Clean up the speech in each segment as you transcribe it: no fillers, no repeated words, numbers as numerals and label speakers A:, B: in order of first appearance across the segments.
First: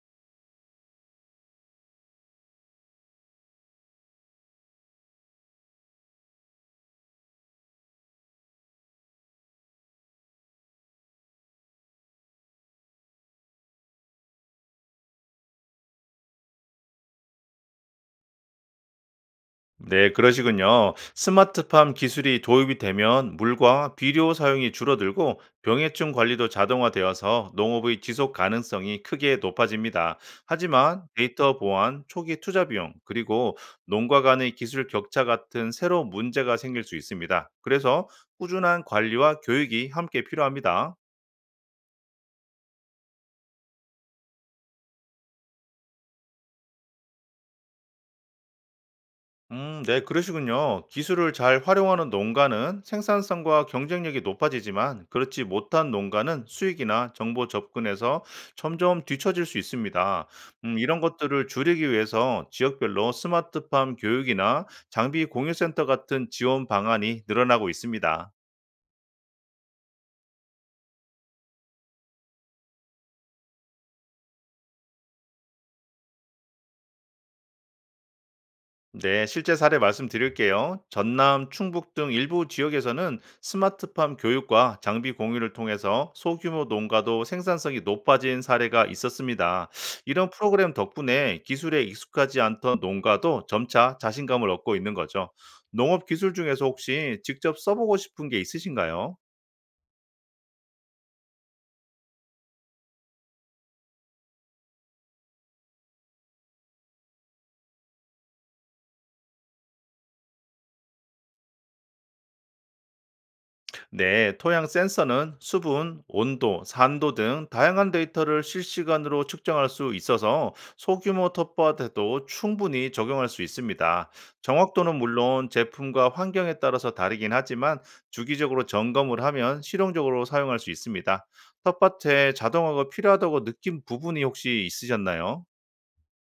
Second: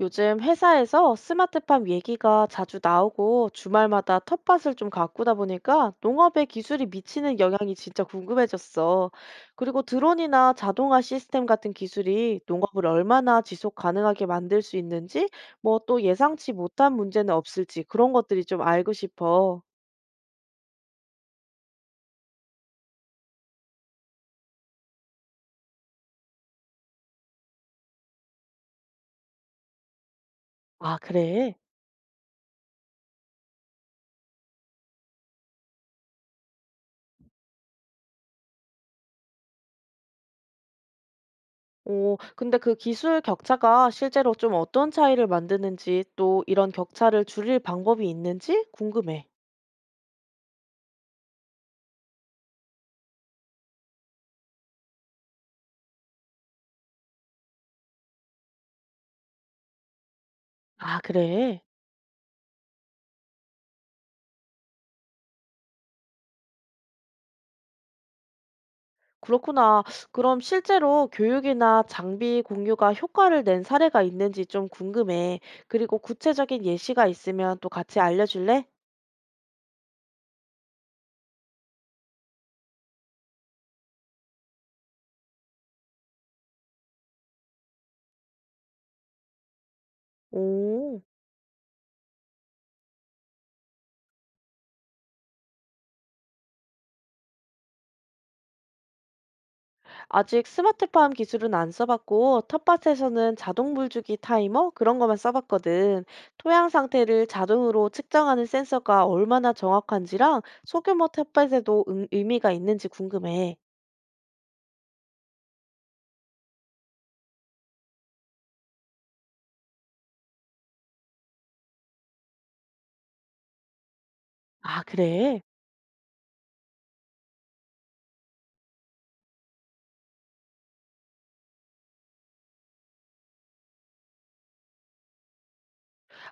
A: 요즘 회사에서 스마트팜 얘기가 자주 나오고 주말마다 텃밭을 좀 가꾸다 보니까 농업의 기술이 미치는 영향이 진짜 궁금해졌어. 그리고 드론이나 자동화 시스템 같은 기술이 농업을 얼마나 지속 가능하게 만들 수 있는지, 뭐 또 예상치 못한 문제는 없을지 그런 것들이 좀 알고 싶어.
B: 네, 그러시군요. 스마트팜 기술이 도입이 되면 물과 비료 사용이 줄어들고 병해충 관리도 자동화되어서 농업의 지속 가능성이 크게 높아집니다.
A: 아,
B: 하지만
A: 그래?
B: 데이터 보안, 초기 투자 비용, 그리고 농가 간의 기술 격차 같은 새로운 문제가 생길 수 있습니다. 그래서 꾸준한 관리와 교육이 함께 필요합니다.
A: 오, 근데 그 기술 격차가 실제로 좀 어떤 차이를 만드는지 또 이런 격차를 줄일 방법이 있는지 궁금해.
B: 네, 그러시군요. 기술을 잘 활용하는 농가는 생산성과 경쟁력이 높아지지만 그렇지 못한 농가는 수익이나 정보 접근에서 점점 뒤처질 수 있습니다.
A: 아,
B: 이런 것들을
A: 그래?
B: 줄이기 위해서 지역별로 스마트팜 교육이나 장비 공유센터 같은 지원 방안이 늘어나고 있습니다.
A: 그렇구나. 그럼 실제로 교육이나 장비 공유가 효과를 낸 사례가 있는지 좀 궁금해. 그리고 구체적인 예시가 있으면 또 같이 알려줄래?
B: 네, 실제 사례 말씀드릴게요. 전남, 충북 등 일부 지역에서는 스마트팜 교육과 장비 공유를 통해서 소규모 농가도 생산성이 높아진 사례가 있었습니다. 이런 프로그램
A: 오,
B: 덕분에 기술에 익숙하지 않던 농가도 점차 자신감을 얻고 있는 거죠. 농업 기술 중에서 혹시 직접 써보고 싶은 게 있으신가요?
A: 아직 스마트팜 기술은 안 써봤고, 텃밭에서는 자동 물주기 타이머? 그런 것만 써봤거든. 토양 상태를 자동으로 측정하는 센서가 얼마나 정확한지랑 소규모 텃밭에도 의미가 있는지 궁금해.
B: 네, 토양 센서는 수분, 온도, 산도 등 다양한 데이터를 실시간으로 측정할 수 있어서 소규모 텃밭에도 충분히 적용할 수 있습니다.
A: 아,
B: 정확도는
A: 그래?
B: 물론 제품과 환경에 따라서 다르긴 하지만 주기적으로 점검을 하면 실용적으로 사용할 수 있습니다. 텃밭에 자동화가 필요하다고 느낀 부분이 혹시 있으셨나요?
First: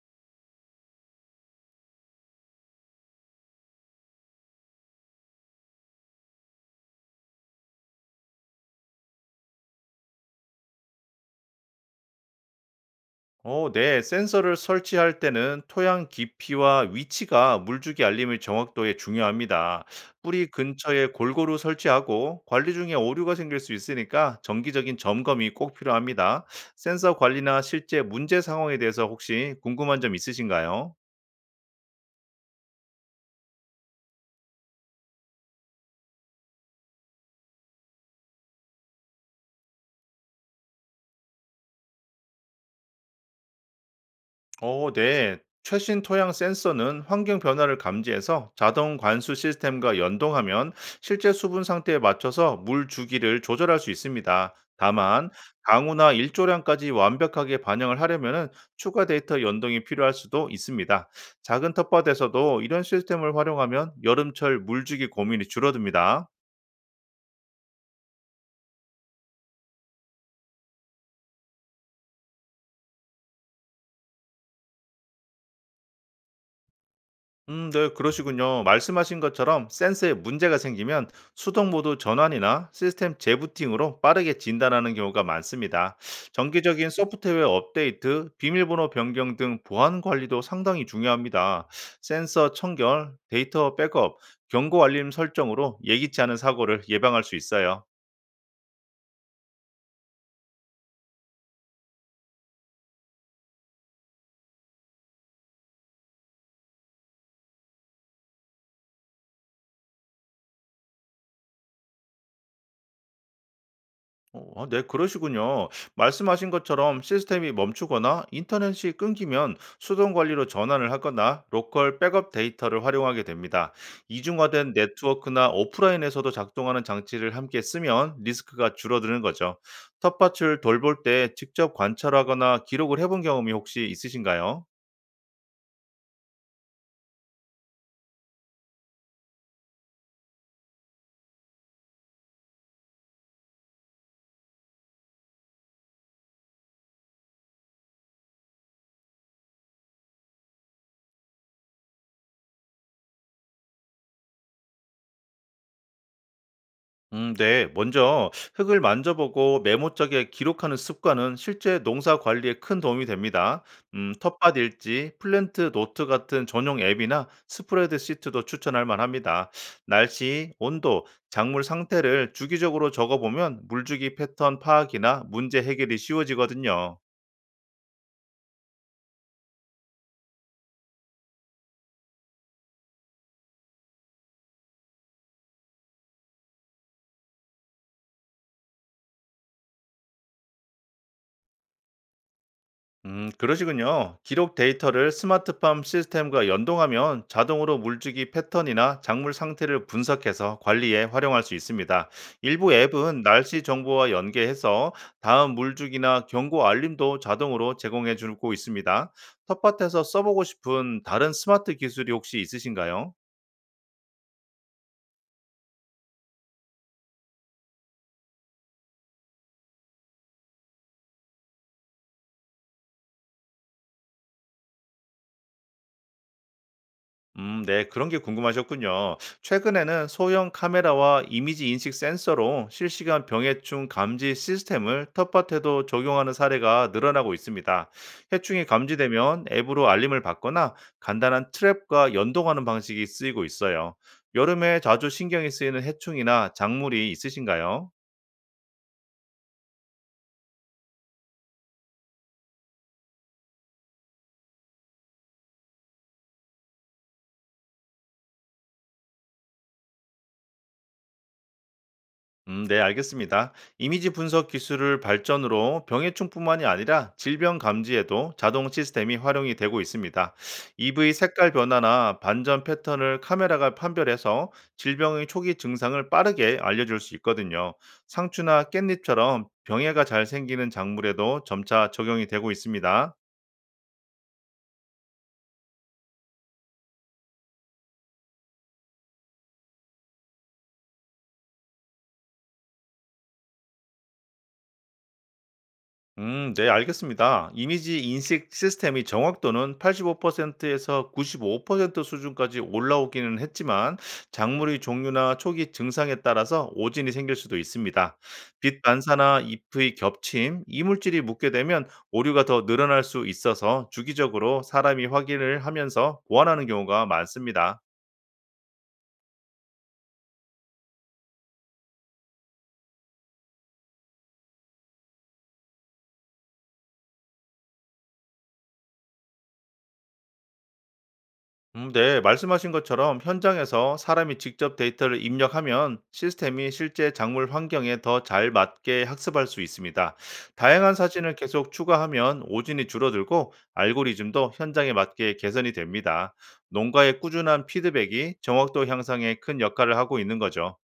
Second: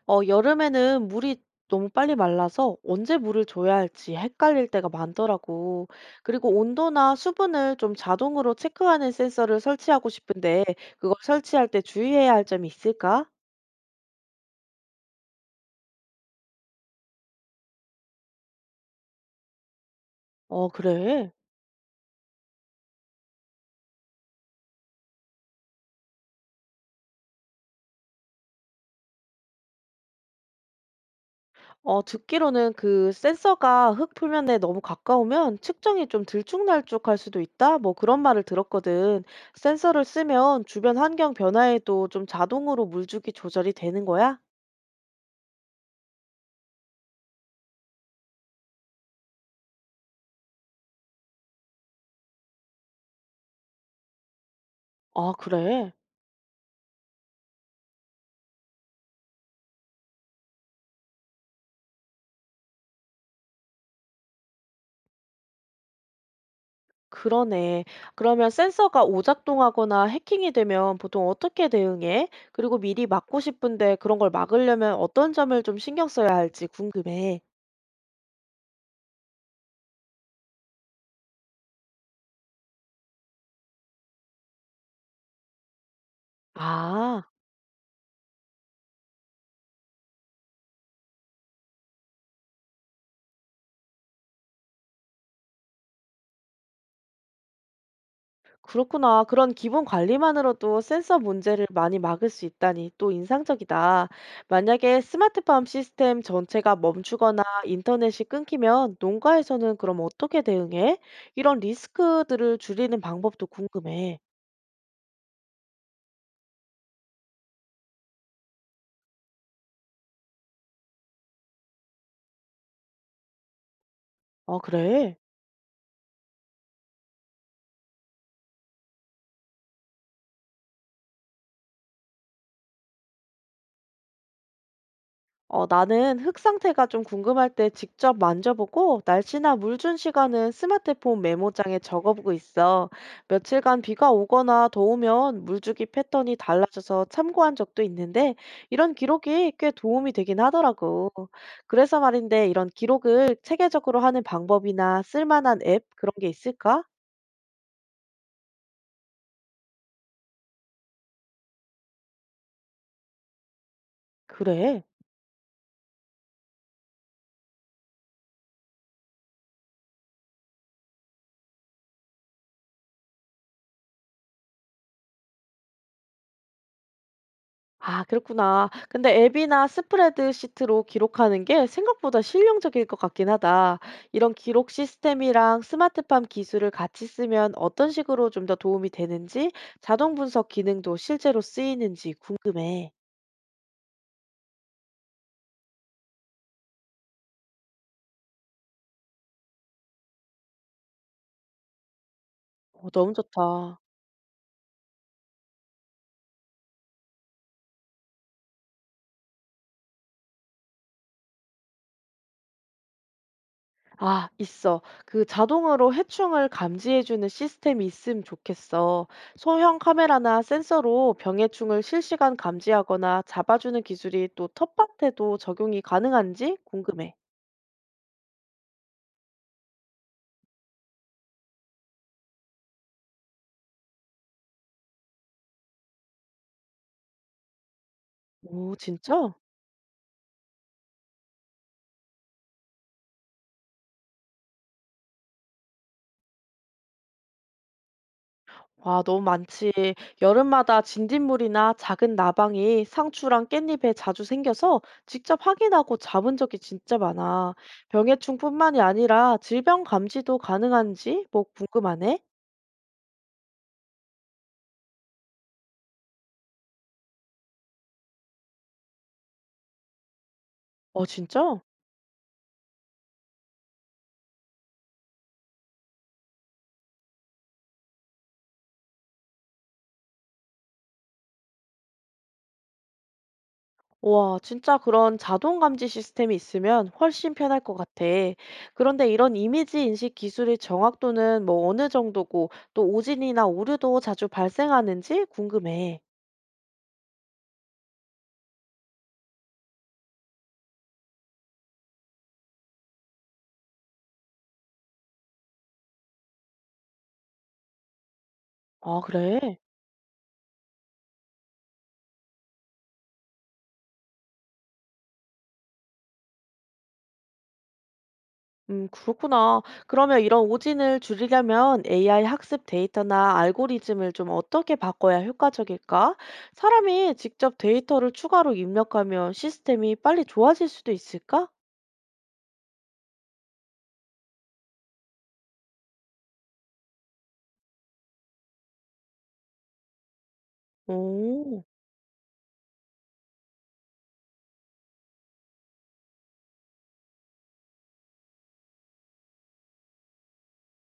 A: 어, 여름에는 물이 너무 빨리 말라서 언제 물을 줘야 할지 헷갈릴 때가 많더라고. 그리고 온도나 수분을 좀 자동으로 체크하는 센서를 설치하고 싶은데 그걸 설치할 때 주의해야 할 점이 있을까?
B: 네. 센서를 설치할 때는 토양 깊이와 위치가 물주기 알림의 정확도에 중요합니다. 뿌리
A: 어,
B: 근처에
A: 그래.
B: 골고루 설치하고 관리 중에 오류가 생길 수 있으니까 정기적인 점검이 꼭 필요합니다. 센서 관리나 실제 문제 상황에 대해서 혹시 궁금한 점 있으신가요?
A: 어, 듣기로는 그 센서가 흙 표면에 너무 가까우면 측정이 좀 들쭉날쭉할 수도 있다? 뭐 그런 말을 들었거든. 센서를 쓰면 주변 환경 변화에도 좀 자동으로 물주기 조절이 되는 거야?
B: 네. 최신 토양 센서는 환경 변화를 감지해서 자동 관수 시스템과 연동하면 실제 수분 상태에 맞춰서 물 주기를 조절할 수 있습니다. 다만
A: 아, 그래.
B: 강우나 일조량까지 완벽하게 반영을 하려면 추가 데이터 연동이 필요할 수도 있습니다. 작은 텃밭에서도 이런 시스템을 활용하면 여름철 물 주기 고민이 줄어듭니다.
A: 그러네. 그러면 센서가 오작동하거나 해킹이 되면 보통 어떻게 대응해? 그리고 미리 막고 싶은데 그런 걸 막으려면 어떤 점을 좀 신경 써야 할지 궁금해.
B: 네, 그러시군요. 말씀하신 것처럼 센서에 문제가 생기면 수동 모드 전환이나 시스템 재부팅으로 빠르게 진단하는 경우가 많습니다. 정기적인
A: 아,
B: 소프트웨어 업데이트, 비밀번호 변경 등 보안 관리도 상당히 중요합니다. 센서 청결, 데이터 백업, 경고 알림 설정으로 예기치 않은 사고를 예방할 수 있어요.
A: 그렇구나. 그런 기본 관리만으로도 센서 문제를 많이 막을 수 있다니 또 인상적이다. 만약에 스마트팜 시스템 전체가 멈추거나 인터넷이 끊기면 농가에서는 그럼 어떻게 대응해? 이런 리스크들을 줄이는 방법도 궁금해.
B: 네, 그러시군요. 말씀하신 것처럼 시스템이 멈추거나 인터넷이 끊기면 수동 관리로 전환을 하거나 로컬 백업 데이터를 활용하게 됩니다.
A: 아,
B: 이중화된
A: 그래?
B: 네트워크나 오프라인에서도 작동하는 장치를 함께 쓰면 리스크가 줄어드는 거죠. 텃밭을 돌볼 때 직접 관찰하거나 기록을 해본 경험이 혹시 있으신가요?
A: 어, 나는 흙 상태가 좀 궁금할 때 직접 만져보고 날씨나 물 준 시간은 스마트폰 메모장에 적어보고 있어. 며칠간 비가 오거나 더우면 물주기 패턴이 달라져서 참고한 적도 있는데 이런 기록이 꽤 도움이 되긴 하더라고. 그래서 말인데 이런 기록을 체계적으로 하는 방법이나 쓸만한 앱 그런 게 있을까?
B: 네. 먼저 흙을 만져보고 메모장에 기록하는 습관은 실제 농사 관리에 큰 도움이 됩니다. 텃밭
A: 그래.
B: 일지, 플랜트 노트 같은 전용 앱이나 스프레드 시트도 추천할 만합니다. 날씨, 온도, 작물 상태를 주기적으로 적어보면 물주기 패턴 파악이나 문제 해결이 쉬워지거든요.
A: 아 그렇구나. 근데 앱이나 스프레드시트로 기록하는 게 생각보다 실용적일 것 같긴 하다. 이런 기록 시스템이랑 스마트팜 기술을 같이 쓰면 어떤 식으로 좀 더 도움이 되는지, 자동 분석 기능도 실제로 쓰이는지 궁금해.
B: 그러시군요. 기록 데이터를 스마트팜 시스템과 연동하면 자동으로 물주기 패턴이나 작물 상태를 분석해서 관리에 활용할 수 있습니다. 일부
A: 어, 너무
B: 앱은 날씨
A: 좋다.
B: 정보와 연계해서 다음 물주기나 경고 알림도 자동으로 제공해 주고 있습니다. 텃밭에서 써보고 싶은 다른 스마트 기술이 혹시 있으신가요?
A: 아, 있어. 그 자동으로 해충을 감지해주는 시스템이 있음 좋겠어. 소형 카메라나 센서로 병해충을 실시간 감지하거나 잡아주는 기술이 또 텃밭에도 적용이 가능한지 궁금해.
B: 네, 그런 게 궁금하셨군요. 최근에는 소형 카메라와 이미지 인식 센서로 실시간 병해충 감지 시스템을 텃밭에도 적용하는 사례가 늘어나고 있습니다. 해충이
A: 오, 진짜?
B: 감지되면 앱으로 알림을 받거나 간단한 트랩과 연동하는 방식이 쓰이고 있어요. 여름에 자주 신경이 쓰이는 해충이나 작물이 있으신가요?
A: 와, 너무 많지. 여름마다 진딧물이나 작은 나방이 상추랑 깻잎에 자주 생겨서 직접 확인하고 잡은 적이 진짜 많아. 병해충뿐만이 아니라 질병 감지도 가능한지 뭐 궁금하네?
B: 네, 알겠습니다. 이미지 분석 기술을 발전으로 병해충뿐만이 아니라 질병 감지에도 자동 시스템이 활용이 되고 있습니다.
A: 어,
B: EV 색깔
A: 진짜?
B: 변화나 반전 패턴을 카메라가 판별해서 질병의 초기 증상을 빠르게 알려줄 수 있거든요. 상추나 깻잎처럼 병해가 잘 생기는 작물에도 점차 적용이 되고 있습니다.
A: 와, 진짜 그런 자동 감지 시스템이 있으면 훨씬 편할 것 같아. 그런데 이런 이미지 인식 기술의 정확도는 뭐 어느 정도고 또 오진이나 오류도 자주 발생하는지 궁금해.
B: 네, 알겠습니다. 이미지 인식 시스템이 정확도는 85%에서 95% 수준까지 올라오기는 했지만, 작물의 종류나 초기 증상에 따라서 오진이 생길 수도 있습니다. 빛
A: 아,
B: 반사나
A: 그래?
B: 잎의 겹침, 이물질이 묻게 되면 오류가 더 늘어날 수 있어서 주기적으로 사람이 확인을 하면서 보완하는 경우가 많습니다.
A: 그렇구나. 그러면 이런 오진을 줄이려면 AI 학습 데이터나 알고리즘을 좀 어떻게 바꿔야 효과적일까? 사람이 직접 데이터를 추가로 입력하면 시스템이 빨리 좋아질 수도 있을까?
B: 네, 말씀하신 것처럼 현장에서 사람이 직접 데이터를 입력하면 시스템이 실제 작물 환경에 더 잘 맞게 학습할 수 있습니다. 다양한 사진을
A: 오.
B: 계속 추가하면 오진이 줄어들고 알고리즘도 현장에 맞게 개선이 됩니다. 농가의 꾸준한 피드백이 정확도 향상에 큰 역할을 하고 있는 거죠.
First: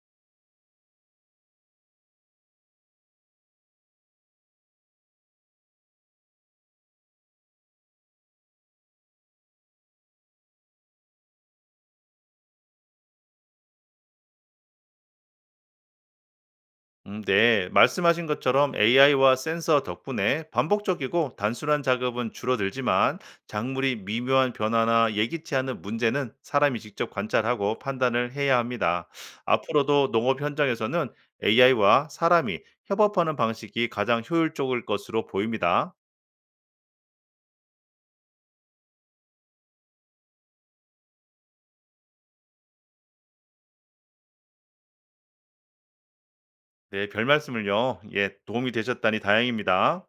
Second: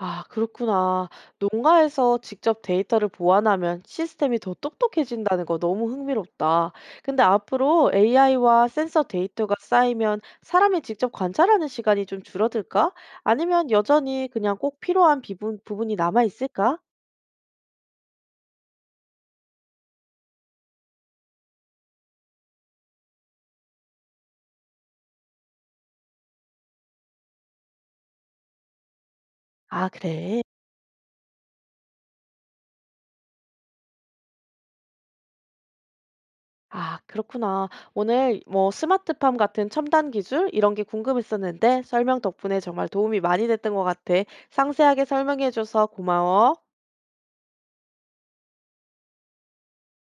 A: 아, 그렇구나. 농가에서 직접 데이터를 보완하면 시스템이 더 똑똑해진다는 거 너무 흥미롭다. 근데 앞으로 AI와 센서 데이터가 쌓이면 사람이 직접 관찰하는 시간이 좀 줄어들까? 아니면 여전히 그냥 꼭 필요한 부분, 부분이 남아 있을까?
B: 네. 말씀하신 것처럼 AI와 센서 덕분에 반복적이고 단순한 작업은 줄어들지만 작물이 미묘한 변화나 예기치 않은 문제는 사람이 직접 관찰하고 판단을 해야 합니다.
A: 아,
B: 앞으로도 농업
A: 그래.
B: 현장에서는 AI와 사람이 협업하는 방식이 가장 효율적일 것으로 보입니다.
A: 아, 그렇구나. 오늘 뭐 스마트팜 같은 첨단 기술 이런 게 궁금했었는데 설명 덕분에 정말 도움이 많이 됐던 것 같아. 상세하게 설명해줘서 고마워.
B: 네, 별 말씀을요. 예, 도움이 되셨다니 다행입니다.